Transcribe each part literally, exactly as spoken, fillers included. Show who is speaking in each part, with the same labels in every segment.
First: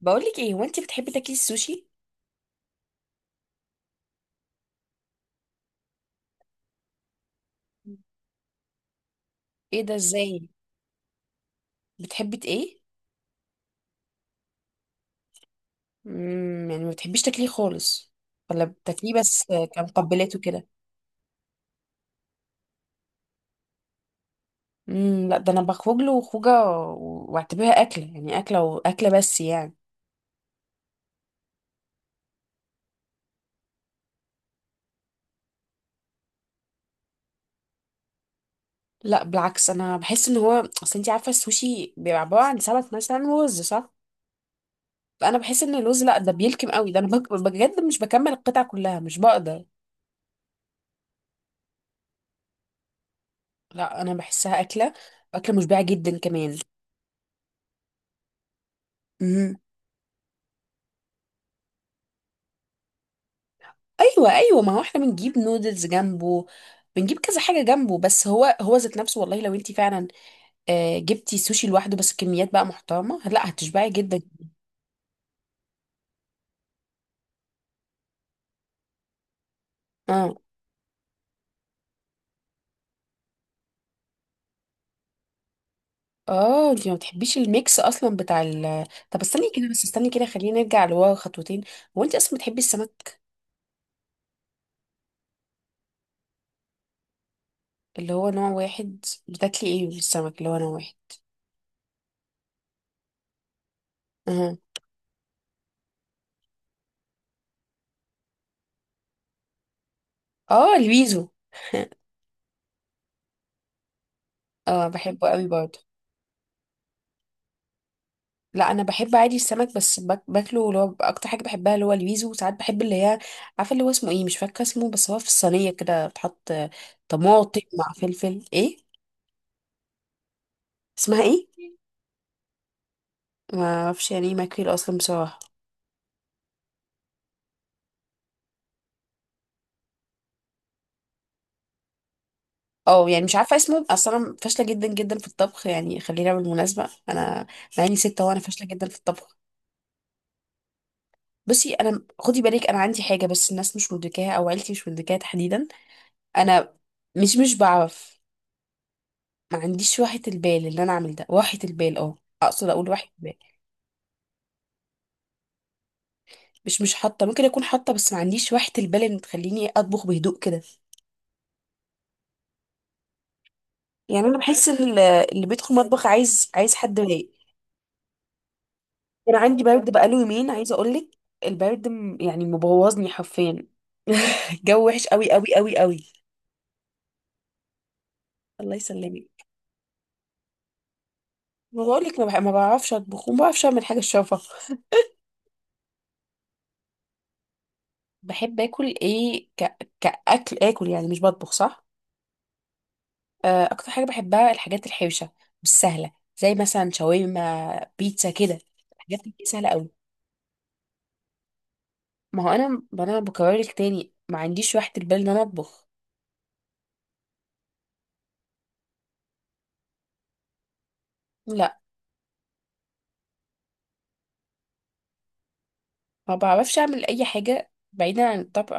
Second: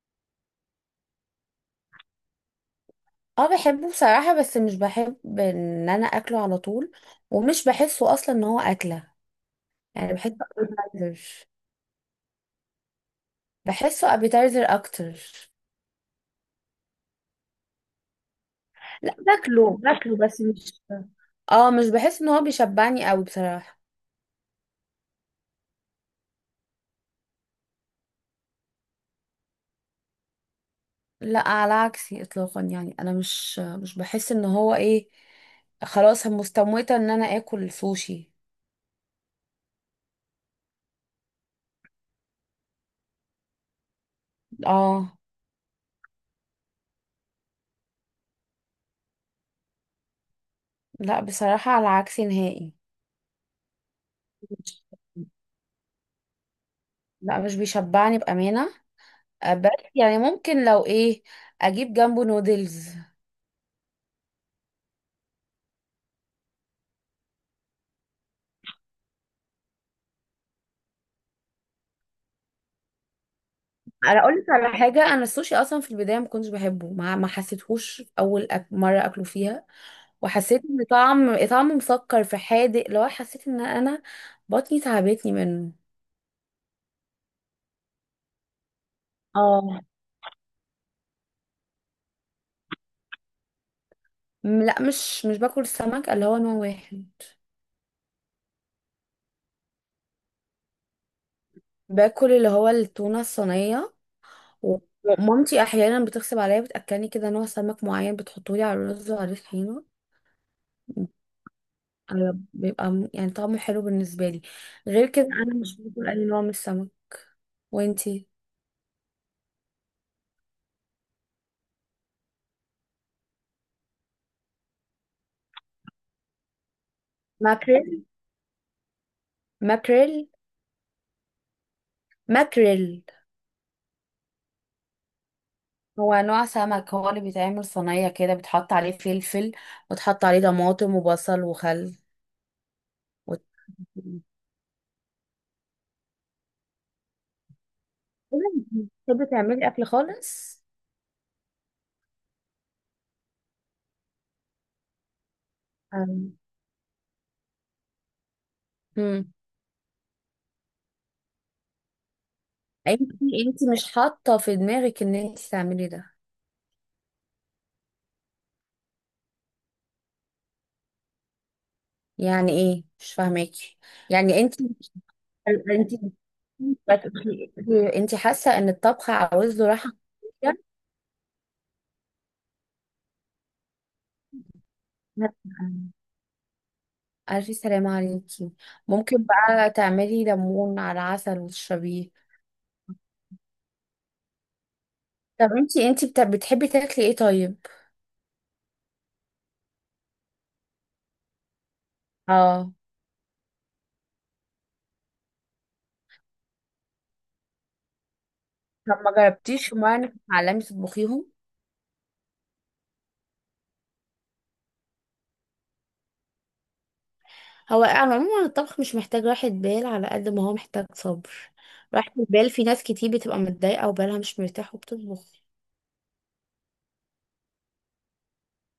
Speaker 1: بقولك ايه، هو انت بتحبي تاكلي السوشي؟
Speaker 2: اه، بحبه بصراحة، بس مش بحب ان انا اكله على طول. ومش بحسه اصلا ان هو اكلة.
Speaker 1: ايه ده؟
Speaker 2: يعني بحسه
Speaker 1: ازاي؟
Speaker 2: ابيتايزر.
Speaker 1: بتحبي ت- ايه؟
Speaker 2: بحسه ابيتايزر اكتر.
Speaker 1: امم يعني ما بتحبيش تاكليه خالص ولا بتاكليه
Speaker 2: لا،
Speaker 1: بس
Speaker 2: باكله باكله،
Speaker 1: كمقبلات
Speaker 2: بس
Speaker 1: وكده؟
Speaker 2: مش. اه، مش بحس ان هو بيشبعني قوي بصراحة.
Speaker 1: امم لا، ده انا بخرج له خوجه و- واعتبرها اكله، يعني اكله واكله بس يعني.
Speaker 2: لا، على عكسي اطلاقا. يعني انا مش مش بحس ان هو ايه. خلاص، أنا مستموتة ان انا اكل سوشي.
Speaker 1: لا بالعكس، انا بحس ان هو اصل انت عارفه السوشي بيبقى عباره عن سمك مثلا ورز، صح؟
Speaker 2: اه.
Speaker 1: فانا بحس ان الرز لا ده بيلكم قوي، ده انا بك- بجد مش بكمل القطعه كلها، مش بقدر.
Speaker 2: لا، بصراحة على عكسي نهائي.
Speaker 1: لا انا بحسها
Speaker 2: مش-
Speaker 1: اكله، اكله مشبعه جدا كمان.
Speaker 2: لا، مش بيشبعني بأمانة. آه، بس يعني ممكن لو ايه. اجيب جنبه نودلز.
Speaker 1: ايوه ايوه، ما هو احنا بنجيب نودلز جنبه، بنجيب كذا حاجه جنبه، بس هو هو ذات نفسه والله لو انت فعلا آه، جبتي سوشي لوحده بس كميات بقى محترمه لا هتشبعي
Speaker 2: انا
Speaker 1: جدا.
Speaker 2: اقول لك على حاجه. انا السوشي اصلا في البدايه ما كنتش بحبه. ما, ما حسيتهوش اول أك... مره اكله فيها.
Speaker 1: اه
Speaker 2: وحسيت ان طعم طعمه مسكر في حادق. لو حسيت ان انا بطني تعبتني منه.
Speaker 1: اه، انت ما بتحبيش الميكس اصلا بتاع ال... طب استني كده،
Speaker 2: اه.
Speaker 1: بس استني كده، خلينا نرجع لورا خطوتين. هو انت اصلا بتحبي السمك؟
Speaker 2: م- لا، مش مش باكل السمك اللي هو نوع واحد.
Speaker 1: اللي هو نوع واحد؟ بتاكلي ايه من السمك اللي هو نوع واحد؟
Speaker 2: باكل اللي هو التونه الصينيه.
Speaker 1: اه،
Speaker 2: ومامتي احيانا بتغصب عليا، بتاكلني كده نوع سمك معين، بتحطولي على الرز وعلى الطحينه.
Speaker 1: اه الويزو.
Speaker 2: أنا بيبقى م- يعني طعمه حلو بالنسبة لي.
Speaker 1: اه
Speaker 2: غير كده
Speaker 1: بحبه قوي
Speaker 2: أنا مش
Speaker 1: برضه.
Speaker 2: باكل أي نوع من السمك. وانتي؟
Speaker 1: لا انا بحب عادي السمك، بس باك- باكله، اللي هو اكتر حاجه بحبها اللي هو الويزو، وساعات بحب اللي هي عارفه اللي هو اسمه ايه، مش فاكره اسمه، بس هو في الصينيه كده بتحط طماطم مع
Speaker 2: ماكريل.
Speaker 1: فلفل، ايه
Speaker 2: ماكريل.
Speaker 1: اسمها ايه؟
Speaker 2: ماكريل.
Speaker 1: ما اعرفش يعني ايه ماكريل اصلا بصراحه.
Speaker 2: هو نوع سمك، هو اللي بيتعمل صينية كده، بتحط عليه فلفل وتحط عليه طماطم وبصل وخل.
Speaker 1: اه يعني مش
Speaker 2: وت...
Speaker 1: عارفه اسمه اصلا، انا فاشله جدا جدا في الطبخ، يعني خلينا بالمناسبه انا يعني ستة وانا فاشله جدا في
Speaker 2: بتحبي
Speaker 1: الطبخ.
Speaker 2: تعملي أكل خالص؟
Speaker 1: بصي انا خدي بالك، انا عندي حاجه بس الناس مش مدركاها، او عيلتي مش مدركاها تحديدا.
Speaker 2: أم.
Speaker 1: انا مش مش بعرف.
Speaker 2: مم.
Speaker 1: ما عنديش راحة البال اللي انا اعمل ده راحة البال، اه اقصد اقول راحة بال.
Speaker 2: انتي انتي مش حاطة في دماغك ان انتي تعملي ده.
Speaker 1: مش مش حاطة، ممكن اكون حاطة، بس ما عنديش راحة البال اللي تخليني اطبخ بهدوء كده.
Speaker 2: يعني ايه؟ مش فاهماكي.
Speaker 1: يعني انا
Speaker 2: يعني انت
Speaker 1: بحس ان ال- اللي بيدخل
Speaker 2: انت
Speaker 1: مطبخ عايز، عايز حد رايق.
Speaker 2: انت حاسه ان الطبخ
Speaker 1: انا
Speaker 2: عاوز
Speaker 1: عندي
Speaker 2: له
Speaker 1: برد
Speaker 2: راحه.
Speaker 1: بقاله يومين عايزة اقول لك، البرد م- يعني مبوظني حرفيا. الجو وحش قوي قوي قوي
Speaker 2: نفسية؟
Speaker 1: قوي.
Speaker 2: ألف سلامة عليكي.
Speaker 1: الله
Speaker 2: ممكن
Speaker 1: يسلمك.
Speaker 2: بقى تعملي ليمون على عسل
Speaker 1: ما
Speaker 2: وتشربيه.
Speaker 1: بقولك ما, بح- ما بعرفش اطبخ وما بعرفش اعمل حاجة الشافة.
Speaker 2: طب انتي انتي بت- بتحبي تاكلي ايه طيب؟
Speaker 1: بحب اكل ايه ك... كاكل اكل، يعني مش بطبخ، صح؟
Speaker 2: اه.
Speaker 1: آه، اكتر حاجه بحبها الحاجات الحوشه، مش سهله، زي مثلا شاورما، بيتزا كده.
Speaker 2: طب ما
Speaker 1: الحاجات دي سهله
Speaker 2: جربتيش
Speaker 1: قوي؟
Speaker 2: مرة انك تتعلمي تطبخيهم؟
Speaker 1: ما هو انا انا بكرر لك تاني، ما عنديش راحه البال ان انا اطبخ.
Speaker 2: هو على العموم الطبخ مش محتاج راحة بال على قد ما هو محتاج صبر.
Speaker 1: لا
Speaker 2: راحة البال، في ناس كتير بتبقى متضايقة وبالها مش مرتاح وبتطبخ.
Speaker 1: ما بعرفش اعمل اي حاجه بعيدا عن الطبخ،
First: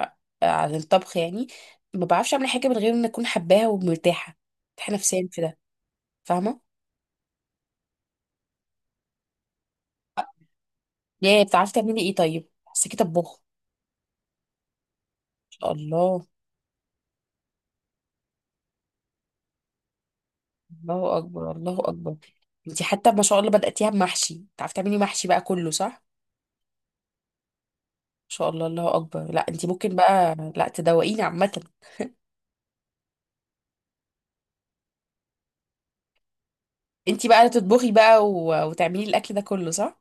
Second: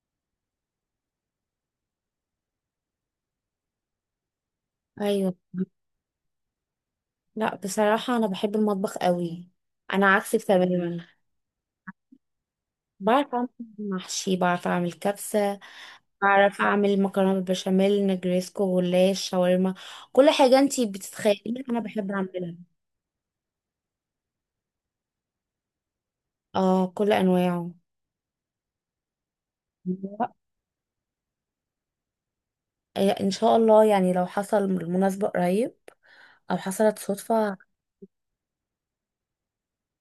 Speaker 1: آه، عن الطبخ يعني. ما بعرفش اعمل حاجه من غير ان اكون حباها ومرتاحه، مرتاحه نفسيا
Speaker 2: أيوة.
Speaker 1: في ده، فاهمه.
Speaker 2: لا، بصراحة أنا بحب المطبخ قوي. أنا عكسك تماما.
Speaker 1: يا بتعرفي تعملي ايه طيب؟ حسيتي طباخه
Speaker 2: بعرف
Speaker 1: ما
Speaker 2: أعمل محشي، بعرف أعمل كبسة،
Speaker 1: شاء الله؟
Speaker 2: بعرف أعمل مكرونة بالبشاميل، نجريسكو، غلاش، شاورما. كل حاجة أنتي
Speaker 1: الله اكبر،
Speaker 2: بتتخيليها
Speaker 1: الله
Speaker 2: أنا بحب
Speaker 1: اكبر.
Speaker 2: أعملها.
Speaker 1: انتي حتى ما شاء الله بدأتيها بمحشي، بتعرفي تعملي محشي بقى كله، صح؟
Speaker 2: اه، كل أنواعه.
Speaker 1: شاء الله الله اكبر، لا انت ممكن بقى لا تدوقيني عامه.
Speaker 2: إيه، إن شاء الله يعني لو حصل المناسبة قريب، أو حصلت
Speaker 1: انت بقى
Speaker 2: صدفة.
Speaker 1: تطبخي بقى و... وتعملي الاكل ده كله، صح؟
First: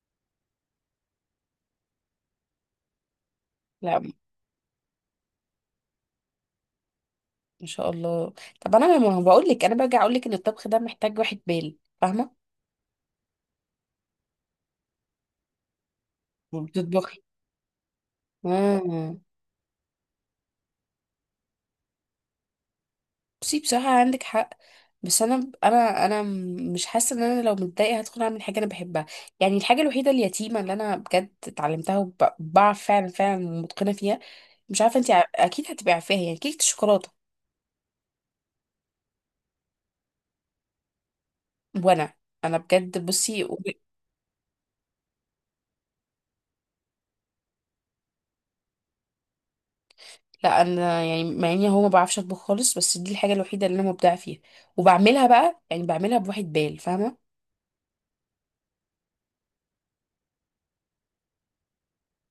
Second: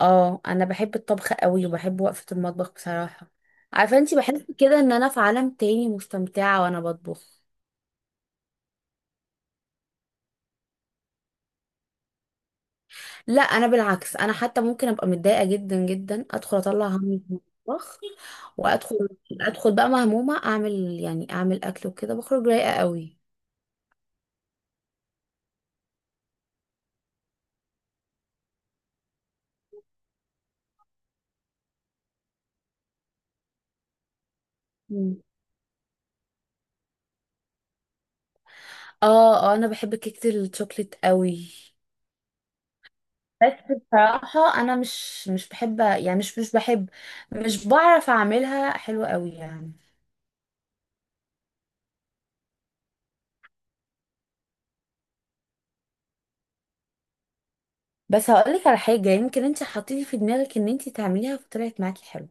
Speaker 2: اه، أنا بحب الطبخ قوي وبحب وقفة المطبخ بصراحة. عارفة
Speaker 1: لا
Speaker 2: أنتي، بحس كده إن أنا في عالم تاني مستمتعة وأنا بطبخ.
Speaker 1: ما شاء الله. طب انا ما بقول لك، انا برجع اقول لك ان الطبخ ده محتاج واحد بال، فاهمه.
Speaker 2: لا، انا بالعكس. انا حتى ممكن ابقى متضايقه جدا جدا، ادخل اطلع همي
Speaker 1: وبتطبخي.
Speaker 2: في المطبخ. وادخل.
Speaker 1: امم.
Speaker 2: ادخل بقى مهمومه اعمل، يعني اعمل اكل وكده بخرج رايقه قوي.
Speaker 1: بصي بصراحه عندك حق، بس انا انا انا م- مش حاسه ان انا لو متضايقه هدخل اعمل حاجه انا بحبها. يعني الحاجه الوحيده اليتيمه اللي انا بجد اتعلمتها وبعرف فعلا فعلا ومتقنه فيها، مش عارفه انت
Speaker 2: مم.
Speaker 1: اكيد هتبقى عارفاها، يعني كيكه الشوكولاته.
Speaker 2: اه، اه، انا بحب كيكه الشوكليت قوي.
Speaker 1: وانا، انا بجد بصي.
Speaker 2: بس بصراحه انا مش مش بحب، يعني مش مش بحب، مش بعرف اعملها حلوه قوي يعني.
Speaker 1: لا انا يعني مع اني هو ما بعرفش اطبخ خالص، بس دي الحاجه الوحيده اللي انا مبدعه فيها، وبعملها بقى، يعني بعملها بواحد بال، فاهمه.
Speaker 2: بس هقولك على حاجه. يمكن انت حطيتي في دماغك ان انت تعمليها فطلعت معاكي حلو.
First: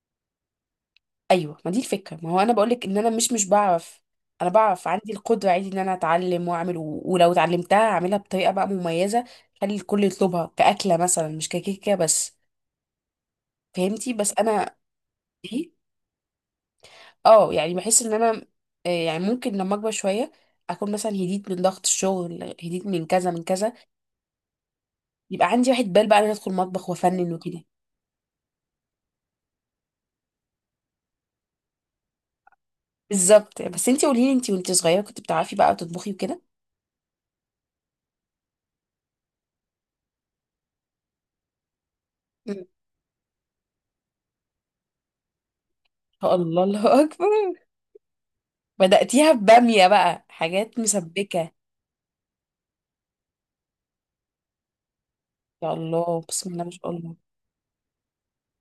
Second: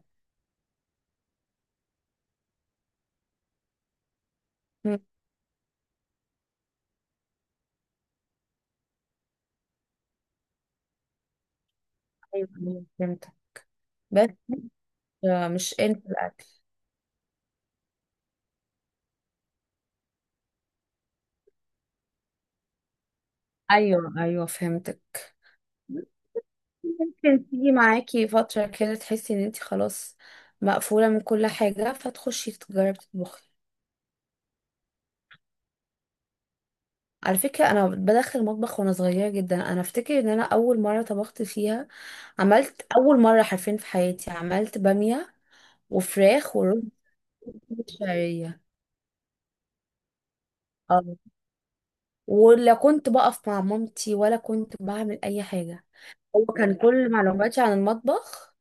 Speaker 1: ايوه، ما دي الفكره، ما هو انا بقولك ان انا مش مش بعرف. انا بعرف،
Speaker 2: مم.
Speaker 1: عندي القدره عادي ان انا اتعلم واعمل و... ولو اتعلمتها اعملها بطريقه بقى مميزه، خلي الكل يطلبها كاكله مثلا مش ككيكه بس.
Speaker 2: ايوه، أيوة، فهمتك.
Speaker 1: فهمتي؟
Speaker 2: بس
Speaker 1: بس انا
Speaker 2: آه،
Speaker 1: دي،
Speaker 2: مش انت الاكل.
Speaker 1: اه يعني بحس ان انا، آه، يعني ممكن لما اكبر شويه اكون مثلا هديت من ضغط الشغل، هديت من كذا من كذا،
Speaker 2: ايوه، ايوه، فهمتك.
Speaker 1: يبقى عندي واحد بال بقى ان انا ادخل مطبخ وافنن
Speaker 2: ممكن
Speaker 1: وكده.
Speaker 2: تيجي معاكي فترة كده تحسي ان انت خلاص مقفولة من كل حاجة فتخشي تجربي تطبخي.
Speaker 1: بالظبط. بس انتي قولي لي، انتي وانتي صغيره كنت بتعرفي بقى تطبخي وكده؟
Speaker 2: على فكرة انا بدخل المطبخ وانا صغيرة جدا. انا افتكر ان انا اول مرة طبخت فيها،
Speaker 1: مم.
Speaker 2: عملت اول مرة حرفيا في حياتي، عملت بامية
Speaker 1: يا
Speaker 2: وفراخ
Speaker 1: الله،
Speaker 2: ورز
Speaker 1: الله اكبر.
Speaker 2: شعرية.
Speaker 1: بدأتيها بباميه بقى، حاجات
Speaker 2: اه.
Speaker 1: مسبكه.
Speaker 2: ولا كنت بقف مع مامتي، ولا كنت بعمل اي
Speaker 1: يا
Speaker 2: حاجة.
Speaker 1: الله،
Speaker 2: هو
Speaker 1: بسم الله ما
Speaker 2: كان
Speaker 1: شاء
Speaker 2: كل
Speaker 1: الله.
Speaker 2: معلوماتي عن المطبخ،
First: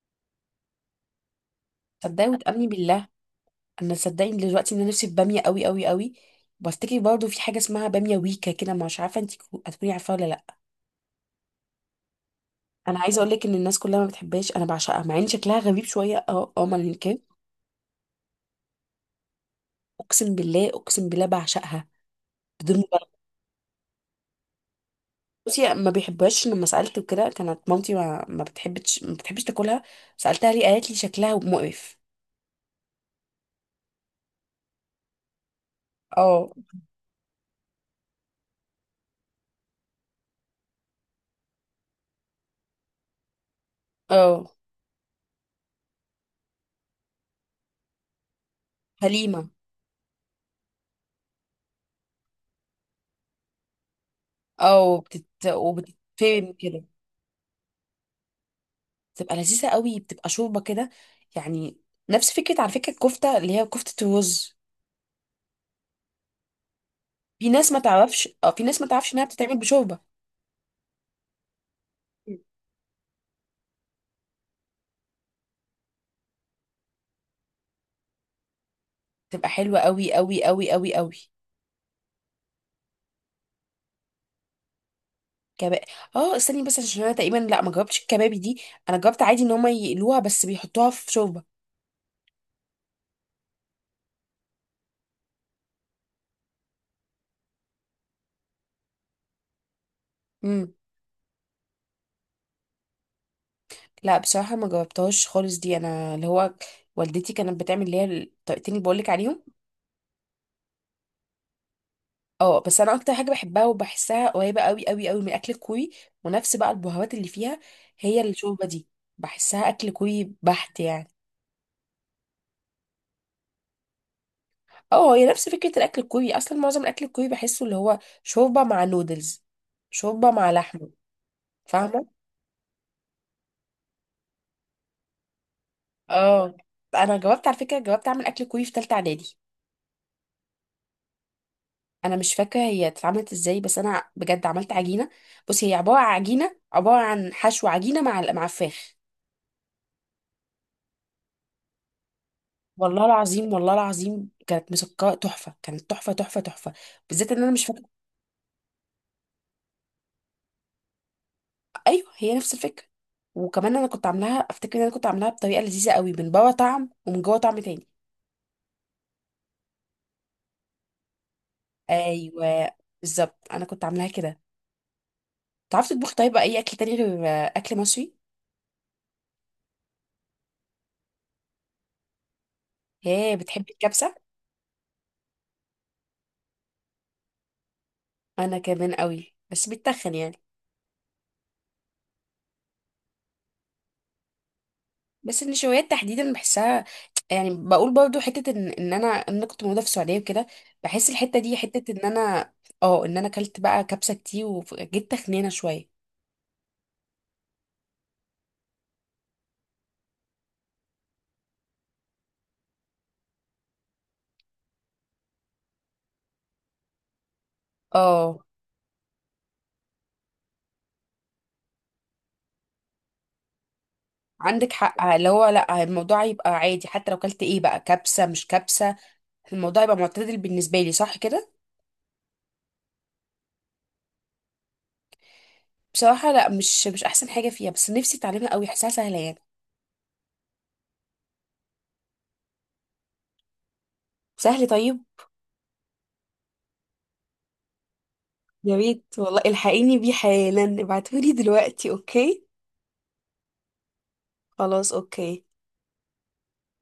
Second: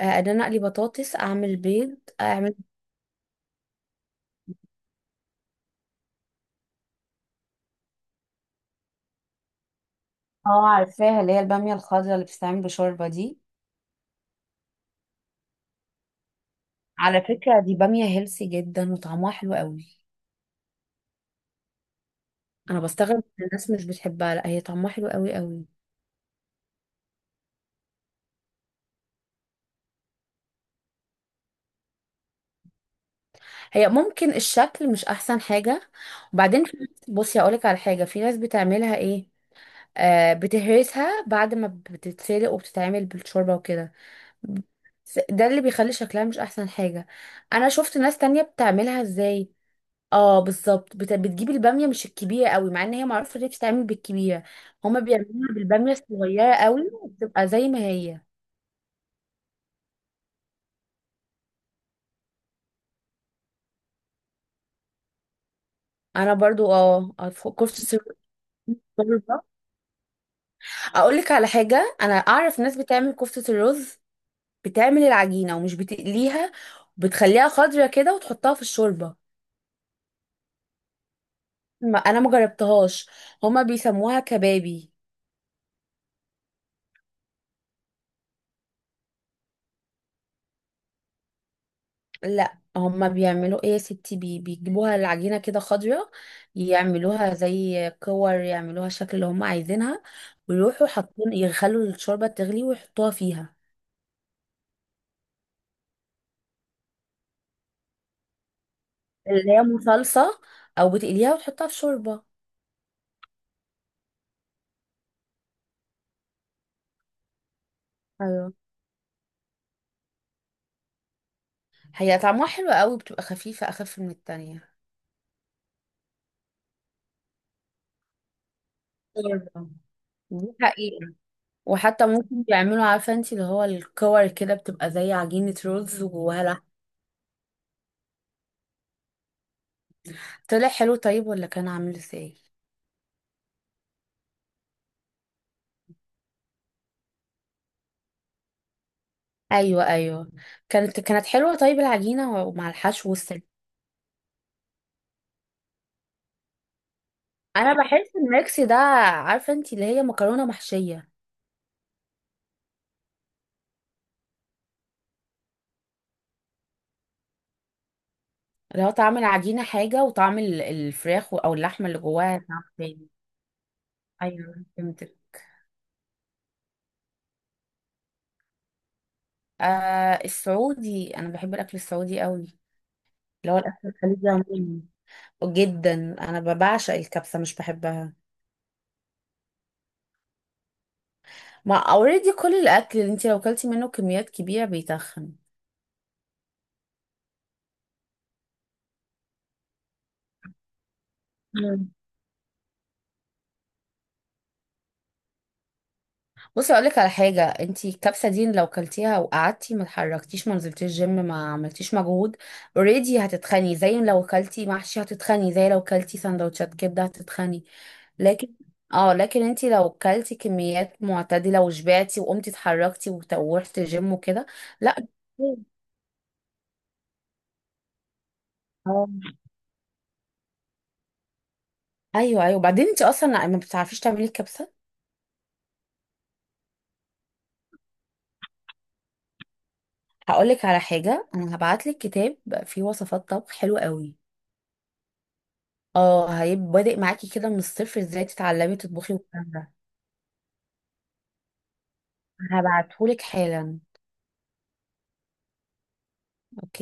Speaker 2: آه، ان انا اقلي بطاطس، اعمل بيض،
Speaker 1: صدقي
Speaker 2: اعمل.
Speaker 1: وتأمني بالله، انا صدقي دلوقتي ان انا نفسي في باميه قوي قوي قوي. بفتكر برضه في حاجه اسمها باميه ويكا كده، مش عارفه انت هتكوني عارفاها ولا لا.
Speaker 2: اه، عارفاها، اللي هي البامية الخضراء اللي بتتعمل
Speaker 1: انا
Speaker 2: بشوربة
Speaker 1: عايزه اقول
Speaker 2: دي.
Speaker 1: لك ان الناس كلها ما بتحبهاش، انا بعشقها مع ان شكلها غريب شويه. اه اه، ما كان.
Speaker 2: على فكرة دي بامية هيلسي جدا وطعمها حلو قوي.
Speaker 1: اقسم بالله اقسم بالله بعشقها
Speaker 2: انا
Speaker 1: بدون.
Speaker 2: بستغرب ان الناس مش بتحبها، لا هي طعمها حلو قوي قوي.
Speaker 1: بصي ما بيحبهاش، لما سألت وكده كانت مامتي ما, ما بتحبش، ما بتحبش تاكلها. سألتها ليه، قالت لي شكلها مقرف.
Speaker 2: هي ممكن الشكل مش احسن حاجة.
Speaker 1: اه،
Speaker 2: وبعدين في ناس- بصي اقولك على حاجة. في ناس بتعملها ايه، آه، بتهرسها بعد ما بتتسلق وبتتعمل بالشوربة وكده.
Speaker 1: اه.
Speaker 2: س- ده اللي بيخلي شكلها مش احسن حاجة. انا شفت ناس تانية بتعملها
Speaker 1: حليمة.
Speaker 2: ازاي. اه، بالظبط. بت... بتجيب البامية مش الكبيرة قوي، مع ان هي معروفة ان هي بتتعمل بالكبيرة.
Speaker 1: اه،
Speaker 2: هما
Speaker 1: وبتت
Speaker 2: بيعملوها بالبامية
Speaker 1: وبتتفهم
Speaker 2: الصغيرة
Speaker 1: كده،
Speaker 2: قوي وبتبقى زي ما هي.
Speaker 1: بتبقى لذيذة قوي، بتبقى شوربة كده يعني. نفس فكرة على فكرة الكفتة، اللي هي كفتة الرز.
Speaker 2: انا برضو، اه أف-
Speaker 1: في ناس ما
Speaker 2: كفتة
Speaker 1: تعرفش، اه في ناس ما تعرفش
Speaker 2: الرز
Speaker 1: انها
Speaker 2: ده.
Speaker 1: بتتعمل بشوربة.
Speaker 2: اقول لك على حاجة، انا اعرف ناس بتعمل كفتة الرز، بتعمل العجينة ومش بتقليها، بتخليها خضرة كده وتحطها في الشوربة.
Speaker 1: بتبقى حلوة قوي قوي قوي قوي قوي.
Speaker 2: ما انا ما جربتهاش. هما بيسموها كبابي.
Speaker 1: كباب. اه استني بس، عشان انا تقريبا لا ما جربتش الكبابي دي. انا جربت عادي ان هم يقلوها بس بيحطوها في شوربة.
Speaker 2: لا، هما بيعملوا ايه يا ستي، بي بيجيبوها العجينة كده خضرة، يعملوها زي كور، يعملوها الشكل اللي هما عايزينها، ويروحوا حاطين يخلوا الشوربة تغلي ويحطوها فيها.
Speaker 1: لا بصراحة ما جربتهاش خالص دي، انا اللي هو والدتي كانت بتعمل اللي هي الطريقتين اللي بقولك عليهم.
Speaker 2: اللي هي صلصة، او بتقليها وتحطها في شوربة.
Speaker 1: اه، بس انا اكتر حاجة بحبها وبحسها قريبة قوي قوي قوي من الاكل الكوري، ونفس بقى البهارات اللي فيها، هي
Speaker 2: ايوه.
Speaker 1: الشوربة دي بحسها اكل كوري بحت يعني.
Speaker 2: هي طعمها حلو قوي، بتبقى خفيفة أخف من التانية.
Speaker 1: اه هي نفس فكرة الاكل الكوري، اصلا معظم الاكل الكوري بحسه اللي هو شوربة مع نودلز،
Speaker 2: برضه.
Speaker 1: شوربة مع
Speaker 2: دي
Speaker 1: لحمة،
Speaker 2: حقيقة. وحتى
Speaker 1: فاهمة.
Speaker 2: ممكن بيعملوا، عارفة انتي، اللي هو الكور كده بتبقى زي عجينة رز وجواها
Speaker 1: اه
Speaker 2: لحم.
Speaker 1: انا جربت على فكرة، جربت اعمل اكل كوري في تالتة اعدادي.
Speaker 2: طلع حلو طيب ولا كان عامل
Speaker 1: انا مش
Speaker 2: ازاي؟
Speaker 1: فاكره هي اتعملت ازاي، بس انا بجد عملت عجينه. بصي هي عباره عن عجينه، عباره عن حشو عجينه مع مع فراخ.
Speaker 2: أيوة، أيوة. كانت كانت حلوة طيب العجينة، ومع
Speaker 1: والله
Speaker 2: الحشو والسلق.
Speaker 1: العظيم، والله العظيم كانت مسكره تحفه، كانت تحفه تحفه تحفه، بالذات ان انا مش
Speaker 2: أنا
Speaker 1: فاكره.
Speaker 2: بحس الميكس ده، عارفة انتي، اللي هي مكرونة محشية.
Speaker 1: ايوه هي نفس الفكره، وكمان انا كنت عاملاها افتكر ان انا كنت عاملاها بطريقه لذيذه قوي، من بره طعم ومن جوه طعم تاني.
Speaker 2: اللي هو طعم العجينة حاجة وطعم ال- الفراخ و- أو اللحمة اللي جواها طعم
Speaker 1: ايوه
Speaker 2: تاني.
Speaker 1: بالظبط، انا كنت عاملاها كده.
Speaker 2: أيوة، فهمتك.
Speaker 1: تعرفي تطبخ طيب اي اكل تاني غير آه، اكل مصري؟
Speaker 2: آه السعودي. أنا بحب الأكل السعودي قوي. اللي
Speaker 1: ايه
Speaker 2: هو
Speaker 1: بتحبي
Speaker 2: الاكل
Speaker 1: الكبسه؟
Speaker 2: الخليجي عموما. جدا. انا ب- بعشق الكبسه، مش بحبها.
Speaker 1: انا كمان قوي، بس بتخن يعني،
Speaker 2: ما اوريدي كل الاكل اللي انت لو كلتي منه كميات كبيره بيتخن.
Speaker 1: بس النشويات تحديدا بحسها، يعني بقول برضو حته ان ان انا ان انا كنت موجوده في السعوديه وكده، بحس الحته دي
Speaker 2: مم.
Speaker 1: حته ان انا اه ان انا اكلت بقى كبسه كتير وجيت تخنانه شويه.
Speaker 2: بصي اقول لك على حاجه. انت الكبسه دي لو كلتيها وقعدتي ما اتحركتيش، ما نزلتيش جيم، ما عملتيش مجهود، اوريدي هتتخني. زي لو كلتي محشي هتتخني، زي لو كلتي سندوتشات كبده هتتخني.
Speaker 1: اه
Speaker 2: لكن، اه، لكن انت لو كلتي كميات معتدله وشبعتي وقمتي اتحركتي وت- ورحتي جيم وكده.
Speaker 1: عندك
Speaker 2: لا.
Speaker 1: حق، اللي هو لا الموضوع يبقى عادي، حتى لو كلت ايه بقى كبسه مش كبسه
Speaker 2: اه.
Speaker 1: الموضوع يبقى معتدل بالنسبه لي، صح كده.
Speaker 2: ايوه، ايوه، وبعدين انت اصلا ما بتعرفيش تعملي الكبسه.
Speaker 1: بصراحه لا، مش مش احسن حاجه فيها، بس نفسي اتعلمها قوي، حاساها سهله يعني.
Speaker 2: هقولك على حاجه، انا هبعتلك كتاب فيه وصفات طبخ حلوه قوي.
Speaker 1: سهل طيب.
Speaker 2: اه، هيبقى بادئ معاكي كده من الصفر، ازاي
Speaker 1: يا
Speaker 2: تتعلمي
Speaker 1: ريت
Speaker 2: تطبخي
Speaker 1: والله،
Speaker 2: والكلام ده.
Speaker 1: الحقيني بيه حالا، ابعتولي دلوقتي. اوكي،
Speaker 2: هبعتهولك حالا.
Speaker 1: خلاص، اوكي.
Speaker 2: اوكي.